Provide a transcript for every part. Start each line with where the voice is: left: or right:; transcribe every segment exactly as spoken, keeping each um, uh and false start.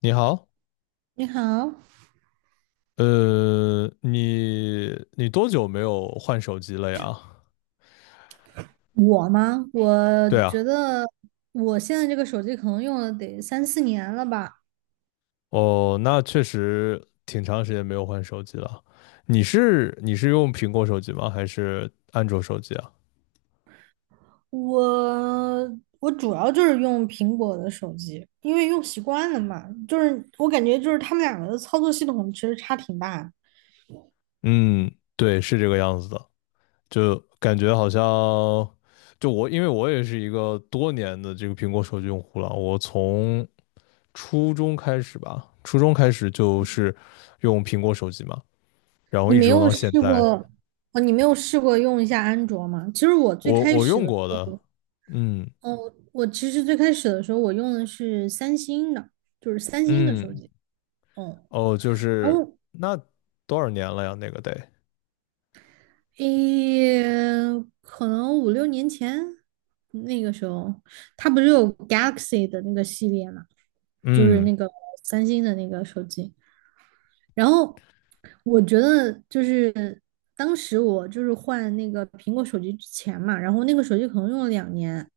left: 你好，
right: 你好。
left: 呃，你你多久没有换手机了呀？
right: 我吗？我
left: 对
right: 觉
left: 啊。
right: 得我现在这个手机可能用了得三四年了吧。
left: 哦，那确实挺长时间没有换手机了。你是你是用苹果手机吗？还是安卓手机啊？
right: 我我主要就是用苹果的手机，因为用习惯了嘛。就是我感觉就是他们两个的操作系统其实差挺大的。
left: 嗯，对，是这个样子的，就感觉好像，就我，因为我也是一个多年的这个苹果手机用户了，我从初中开始吧，初中开始就是用苹果手机嘛，然后
right: 你
left: 一
right: 没
left: 直用
right: 有
left: 到现
right: 试过
left: 在。
right: 哦？你没有试过用一下安卓吗？其实我最
left: 我
right: 开
left: 我
right: 始
left: 用
right: 的时
left: 过的。
right: 候，
left: 嗯
right: 哦，我其实最开始的时候我用的是三星的，就是三星的手
left: 嗯。
right: 机。嗯。
left: 哦，就
right: 然
left: 是
right: 后
left: 那多少年了呀？那个得，
right: 诶，可能五六年前那个时候，它不是有 Galaxy 的那个系列嘛，就是
left: 嗯，
right: 那个三星的那个手机。然后我觉得就是当时我就是换那个苹果手机之前嘛，然后那个手机可能用了两年，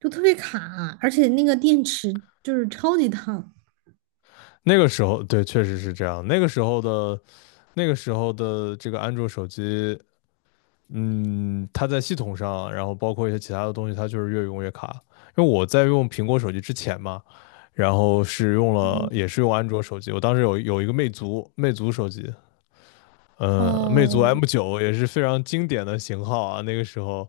right: 就特别卡，而且那个电池就是超级烫。
left: 那个时候对，确实是这样。那个时候的那个时候的这个安卓手机，嗯，它在系统上，然后包括一些其他的东西，它就是越用越卡。因为我在用苹果手机之前嘛，然后是用了也
right: 嗯。
left: 是用安卓手机，我当时有有一个魅族魅族手机，呃，魅族
right: 哦。
left: M 九也是非常经典的型号啊，那个时候，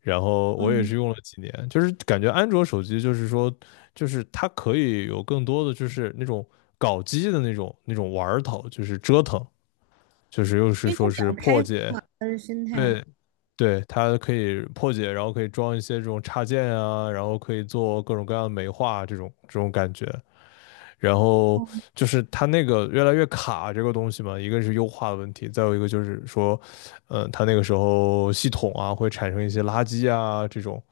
left: 然后我也是
right: 嗯。
left: 用了几年，就是感觉安卓手机就是说，就是它可以有更多的就是那种搞机的那种那种玩儿头，就是折腾，就是又是
right: 因为
left: 说
right: 它比
left: 是
right: 较开
left: 破
right: 发
left: 解。
right: 的生态。
left: 对对，它可以破解，然后可以装一些这种插件啊，然后可以做各种各样的美化这种这种感觉，然后
right: 嗯。
left: 就是它那个越来越卡这个东西嘛，一个是优化的问题，再有一个就是说，嗯，它那个时候系统啊会产生一些垃圾啊这种，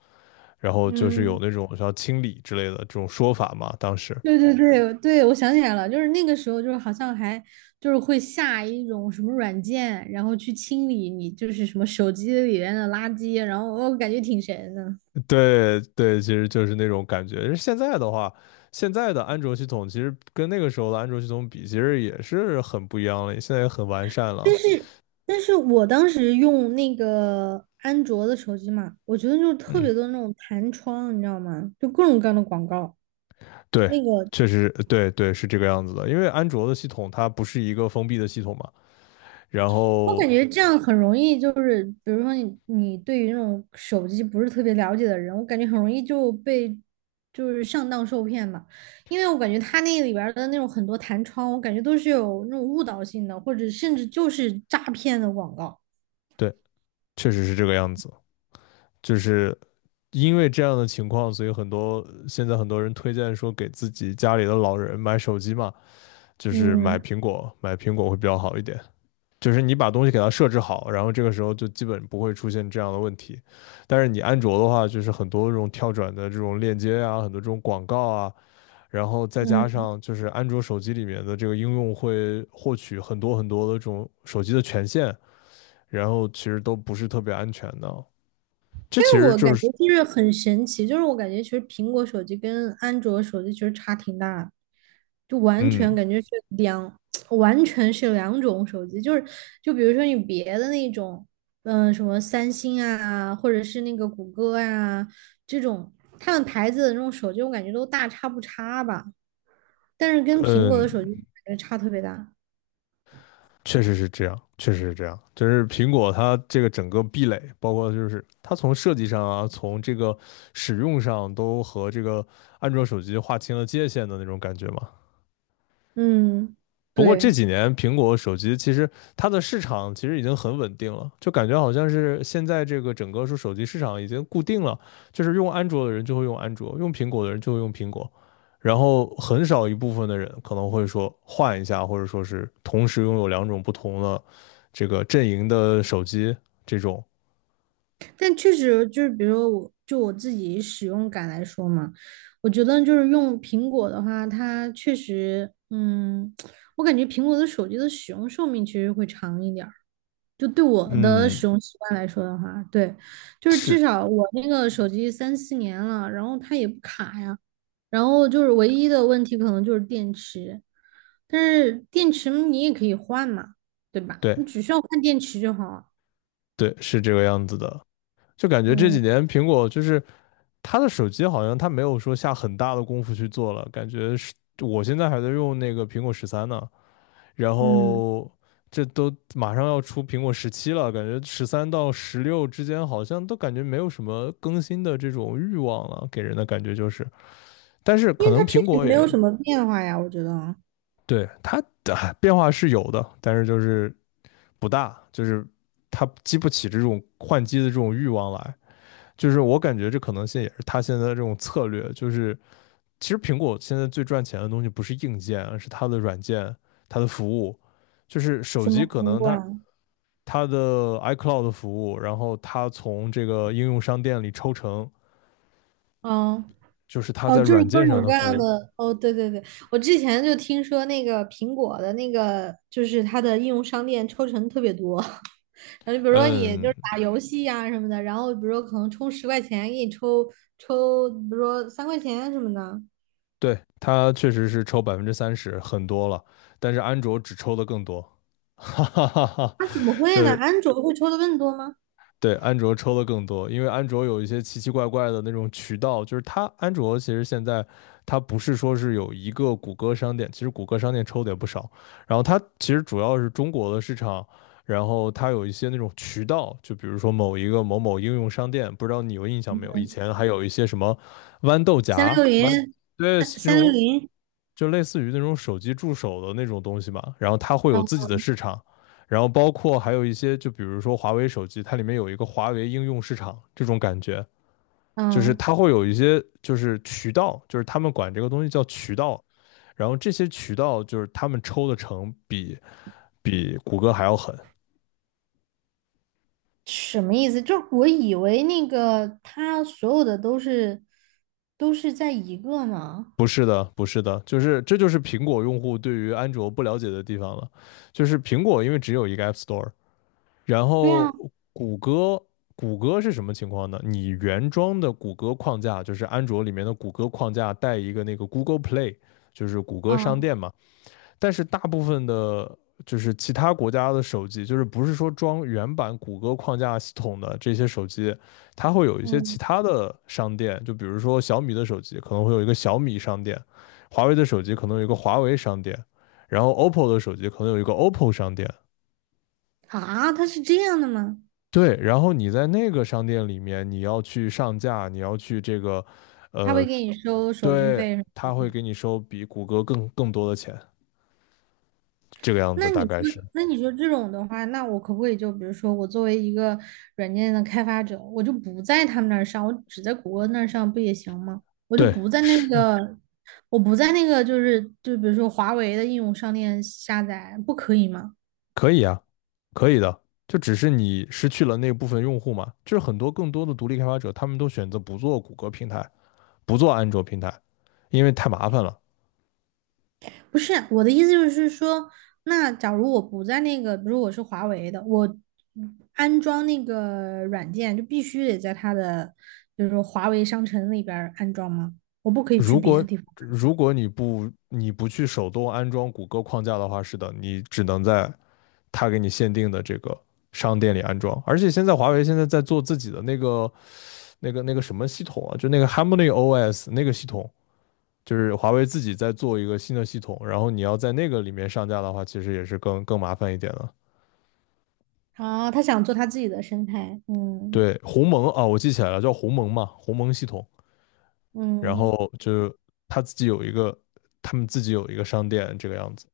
left: 然后就是有
right: 嗯。
left: 那种需要清理之类的这种说法嘛，当时。
right: 对对对对，我想起来了，就是那个时候，就是好像还就是会下一种什么软件，然后去清理你就是什么手机里面的垃圾，然后我感觉挺神的。
left: 对对，其实就是那种感觉。现在的话，现在的安卓系统其实跟那个时候的安卓系统比，其实也是很不一样了，现在也很完善了。
right: 但是，但是我当时用那个安卓的手机嘛，我觉得就是特
left: 嗯，
right: 别多那种弹窗，你知道吗？就各种各样的广告。
left: 对，
right: 那个
left: 确实，对对是这个样子的。因为安卓的系统它不是一个封闭的系统嘛，然
right: 我感
left: 后
right: 觉这样很容易，就是比如说你你对于那种手机不是特别了解的人，我感觉很容易就被就是上当受骗吧，因为我感觉他那里边儿的那种很多弹窗，我感觉都是有那种误导性的，或者甚至就是诈骗的广告。
left: 对，确实是这个样子，就是因为这样的情况，所以很多现在很多人推荐说给自己家里的老人买手机嘛，就是买
right: 嗯。
left: 苹果，买苹果会比较好一点。就是你把东西给它设置好，然后这个时候就基本不会出现这样的问题。但是你安卓的话，就是很多这种跳转的这种链接啊，很多这种广告啊，然后再加
right: 嗯。
left: 上就是安卓手机里面的这个应用会获取很多很多的这种手机的权限，然后其实都不是特别安全的。这
right: 但
left: 其
right: 是
left: 实
right: 我感
left: 就
right: 觉
left: 是，
right: 就是很神奇，就是我感觉其实苹果手机跟安卓手机其实差挺大的，就完全
left: 嗯
right: 感觉是两，完全是两种手机。就是就比如说你别的那种，嗯、什么三星啊，或者是那个谷歌啊这种，他们牌子的那种手机，我感觉都大差不差吧。但是跟苹果
left: 嗯，
right: 的手机感觉差特别大。
left: 确实是这样，确实是这样。就是苹果它这个整个壁垒，包括就是它从设计上啊，从这个使用上都和这个安卓手机划清了界限的那种感觉嘛。
right: 嗯。
left: 不过
right: 对。
left: 这几年苹果手机其实它的市场其实已经很稳定了，就感觉好像是现在这个整个说手机市场已经固定了，就是用安卓的人就会用安卓，用苹果的人就会用苹果，然后很少一部分的人可能会说换一下，或者说是同时拥有两种不同的这个阵营的手机这种。
right: 但确实就是，比如说我就我自己使用感来说嘛，我觉得就是用苹果的话，它确实，嗯，我感觉苹果的手机的使用寿命其实会长一点儿。就对我的使
left: 嗯，
right: 用习惯来说的话，对。就是至
left: 是
right: 少我那个手机三四年了，然后它也不卡呀，然后就是唯一的问题可能就是电池。但是电池你也可以换嘛，对吧？你
left: 对
right: 只需要换电池就好。
left: 对是这个样子的，就感觉这几
right: 嗯。
left: 年苹果就是它的手机好像它没有说下很大的功夫去做了，感觉是我现在还在用那个苹果十三呢，然
right: 嗯。
left: 后这都马上要出苹果十七了，感觉十三到十六之间好像都感觉没有什么更新的这种欲望了，给人的感觉就是，但是
right: 因
left: 可
right: 为它
left: 能
right: 确
left: 苹
right: 实
left: 果
right: 没有
left: 也
right: 什么变化呀，我觉得啊。
left: 对它的变化是有的，但是就是不大，就是它激不起这种换机的这种欲望来。就是我感觉这可能性也是他现在的这种策略，就是其实苹果现在最赚钱的东西不是硬件，而是它的软件、它的服务。就是手
right: 什
left: 机
right: 么
left: 可
right: 服
left: 能
right: 务啊？
left: 它它的 iCloud 服务，然后它从这个应用商店里抽成，
right: 嗯。
left: 就是它
right: 哦，
left: 在
right: 就是
left: 软
right: 各
left: 件
right: 种
left: 上
right: 嗯
left: 的
right: 各
left: 服
right: 样
left: 务。
right: 的，哦，对对对，我之前就听说那个苹果的那个，就是它的应用商店抽成特别多，然后就比如说你就
left: 嗯，
right: 是打游戏呀、什么的，然后比如说可能充十块钱给你抽抽，比如说三块钱什么的。
left: 对，它确实是抽百分之三十，很多了，但是安卓只抽的更多。哈哈哈哈。
right: 那、怎么
left: 就
right: 会呢？
left: 是
right: 安卓会抽的更多吗？
left: 对，安卓抽的更多，因为安卓有一些奇奇怪怪的那种渠道，就是它安卓其实现在它不是说是有一个谷歌商店，其实谷歌商店抽的也不少，然后它其实主要是中国的市场，然后它有一些那种渠道，就比如说某一个某某应用商店，不知道你有印象没有？以前还有一些什么豌豆荚、
right: 三六
left: 豌，
right: 零。
left: 对，
right: 三
left: 这
right: 三六
left: 种
right: 零，
left: 就类似于那种手机助手的那种东西嘛，然后它会有自
right: 嗯。
left: 己的市场，然后包括还有一些，就比如说华为手机，它里面有一个华为应用市场这种感觉，就是
right: 嗯。
left: 它会有一些就是渠道，就是他们管这个东西叫渠道，然后这些渠道就是他们抽的成比比谷歌还要狠。
right: 什么意思？就是我以为那个他所有的都是都是在一个呢。
left: 不是的，不是的，就是这就是苹果用户对于安卓不了解的地方了，就是苹果因为只有一个 App Store，然
right: 对
left: 后
right: 啊。
left: 谷歌，谷歌是什么情况呢？你原装的谷歌框架就是安卓里面的谷歌框架带一个那个 Google Play，就是谷歌商
right: 嗯。
left: 店嘛。但是大部分的，就是其他国家的手机，就是不是说装原版谷歌框架系统的这些手机，它会有一些其
right: 嗯。
left: 他的商店，就比如说小米的手机可能会有一个小米商店，华为的手机可能有一个华为商店，然后 O P P O 的手机可能有一个 O P P O 商店。
right: 啊，他是这样的吗？
left: 对，然后你在那个商店里面，你要去上架，你要去这个，
right: 他
left: 呃，
right: 会给你收手续
left: 对，
right: 费是吗？
left: 他会给你收比谷歌更更多的钱，这个样
right: 那
left: 子大
right: 你说，
left: 概是，
right: 那你说这种的话，那我可不可以就比如说，我作为一个软件的开发者，我就不在他们那儿上，我只在谷歌那儿上不也行吗？我就
left: 对，
right: 不在那
left: 是
right: 个，我不在那个，就是就比如说华为的应用商店下载，不可以吗？
left: 可以啊，可以的，就只是你失去了那部分用户嘛，就是很多更多的独立开发者，他们都选择不做谷歌平台，不做安卓平台，因为太麻烦了。
right: 不是我的意思就是说，那假如我不在那个，比如我是华为的，我安装那个软件就必须得在它的，就是说华为商城里边儿安装吗？我不可以去
left: 如
right: 别的
left: 果
right: 地方。
left: 如果你不你不去手动安装谷歌框架的话，是的，你只能在它给你限定的这个商店里安装。而且现在华为现在在做自己的那个那个那个什么系统啊，就那个 Harmony O S 那个系统，就是华为自己在做一个新的系统，然后你要在那个里面上架的话，其实也是更更麻烦一点的。
right: 啊？他想做他自己的生态。嗯。
left: 对，鸿蒙啊，我记起来了，叫鸿蒙嘛，鸿蒙系统。然
right: 嗯。
left: 后就是他自己有一个，他们自己有一个商店这个样子。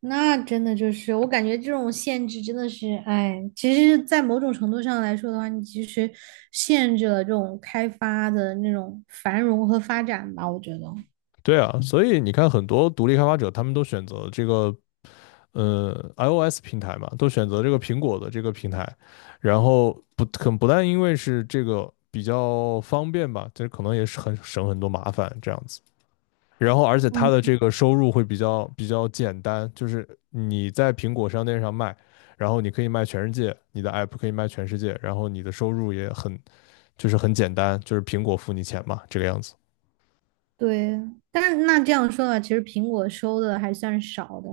right: 那真的就是我感觉这种限制真的是，哎，其实，在某种程度上来说的话，你其实限制了这种开发的那种繁荣和发展吧，我觉得。
left: 对啊，所以你看，很多独立开发者他们都选择这个呃 iOS 平台嘛，都选择这个苹果的这个平台，然后不很不但因为是这个比较方便吧，这可能也是很省很多麻烦这样子。然后，而且它
right: 嗯。
left: 的这个收入会比较比较简单，就是你在苹果商店上卖，然后你可以卖全世界，你的 app 可以卖全世界，然后你的收入也很就是很简单，就是苹果付你钱嘛，这个样子。
right: 对。但是那这样说的话，其实苹果收的还算少的。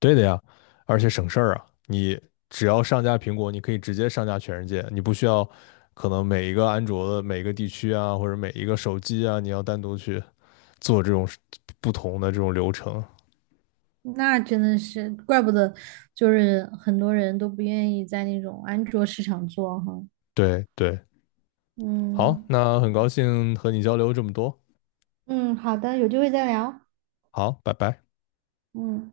left: 对的呀，而且省事儿啊！你只要上架苹果，你可以直接上架全世界，你不需要可能每一个安卓的每一个地区啊，或者每一个手机啊，你要单独去做这种不同的这种流程。
right: 那真的是怪不得，就是很多人都不愿意在那种安卓市场做哈。
left: 对对，好，
right: 嗯。
left: 那很高兴和你交流这么多，
right: 嗯，好的，有机会再聊。
left: 好，拜拜。
right: 嗯。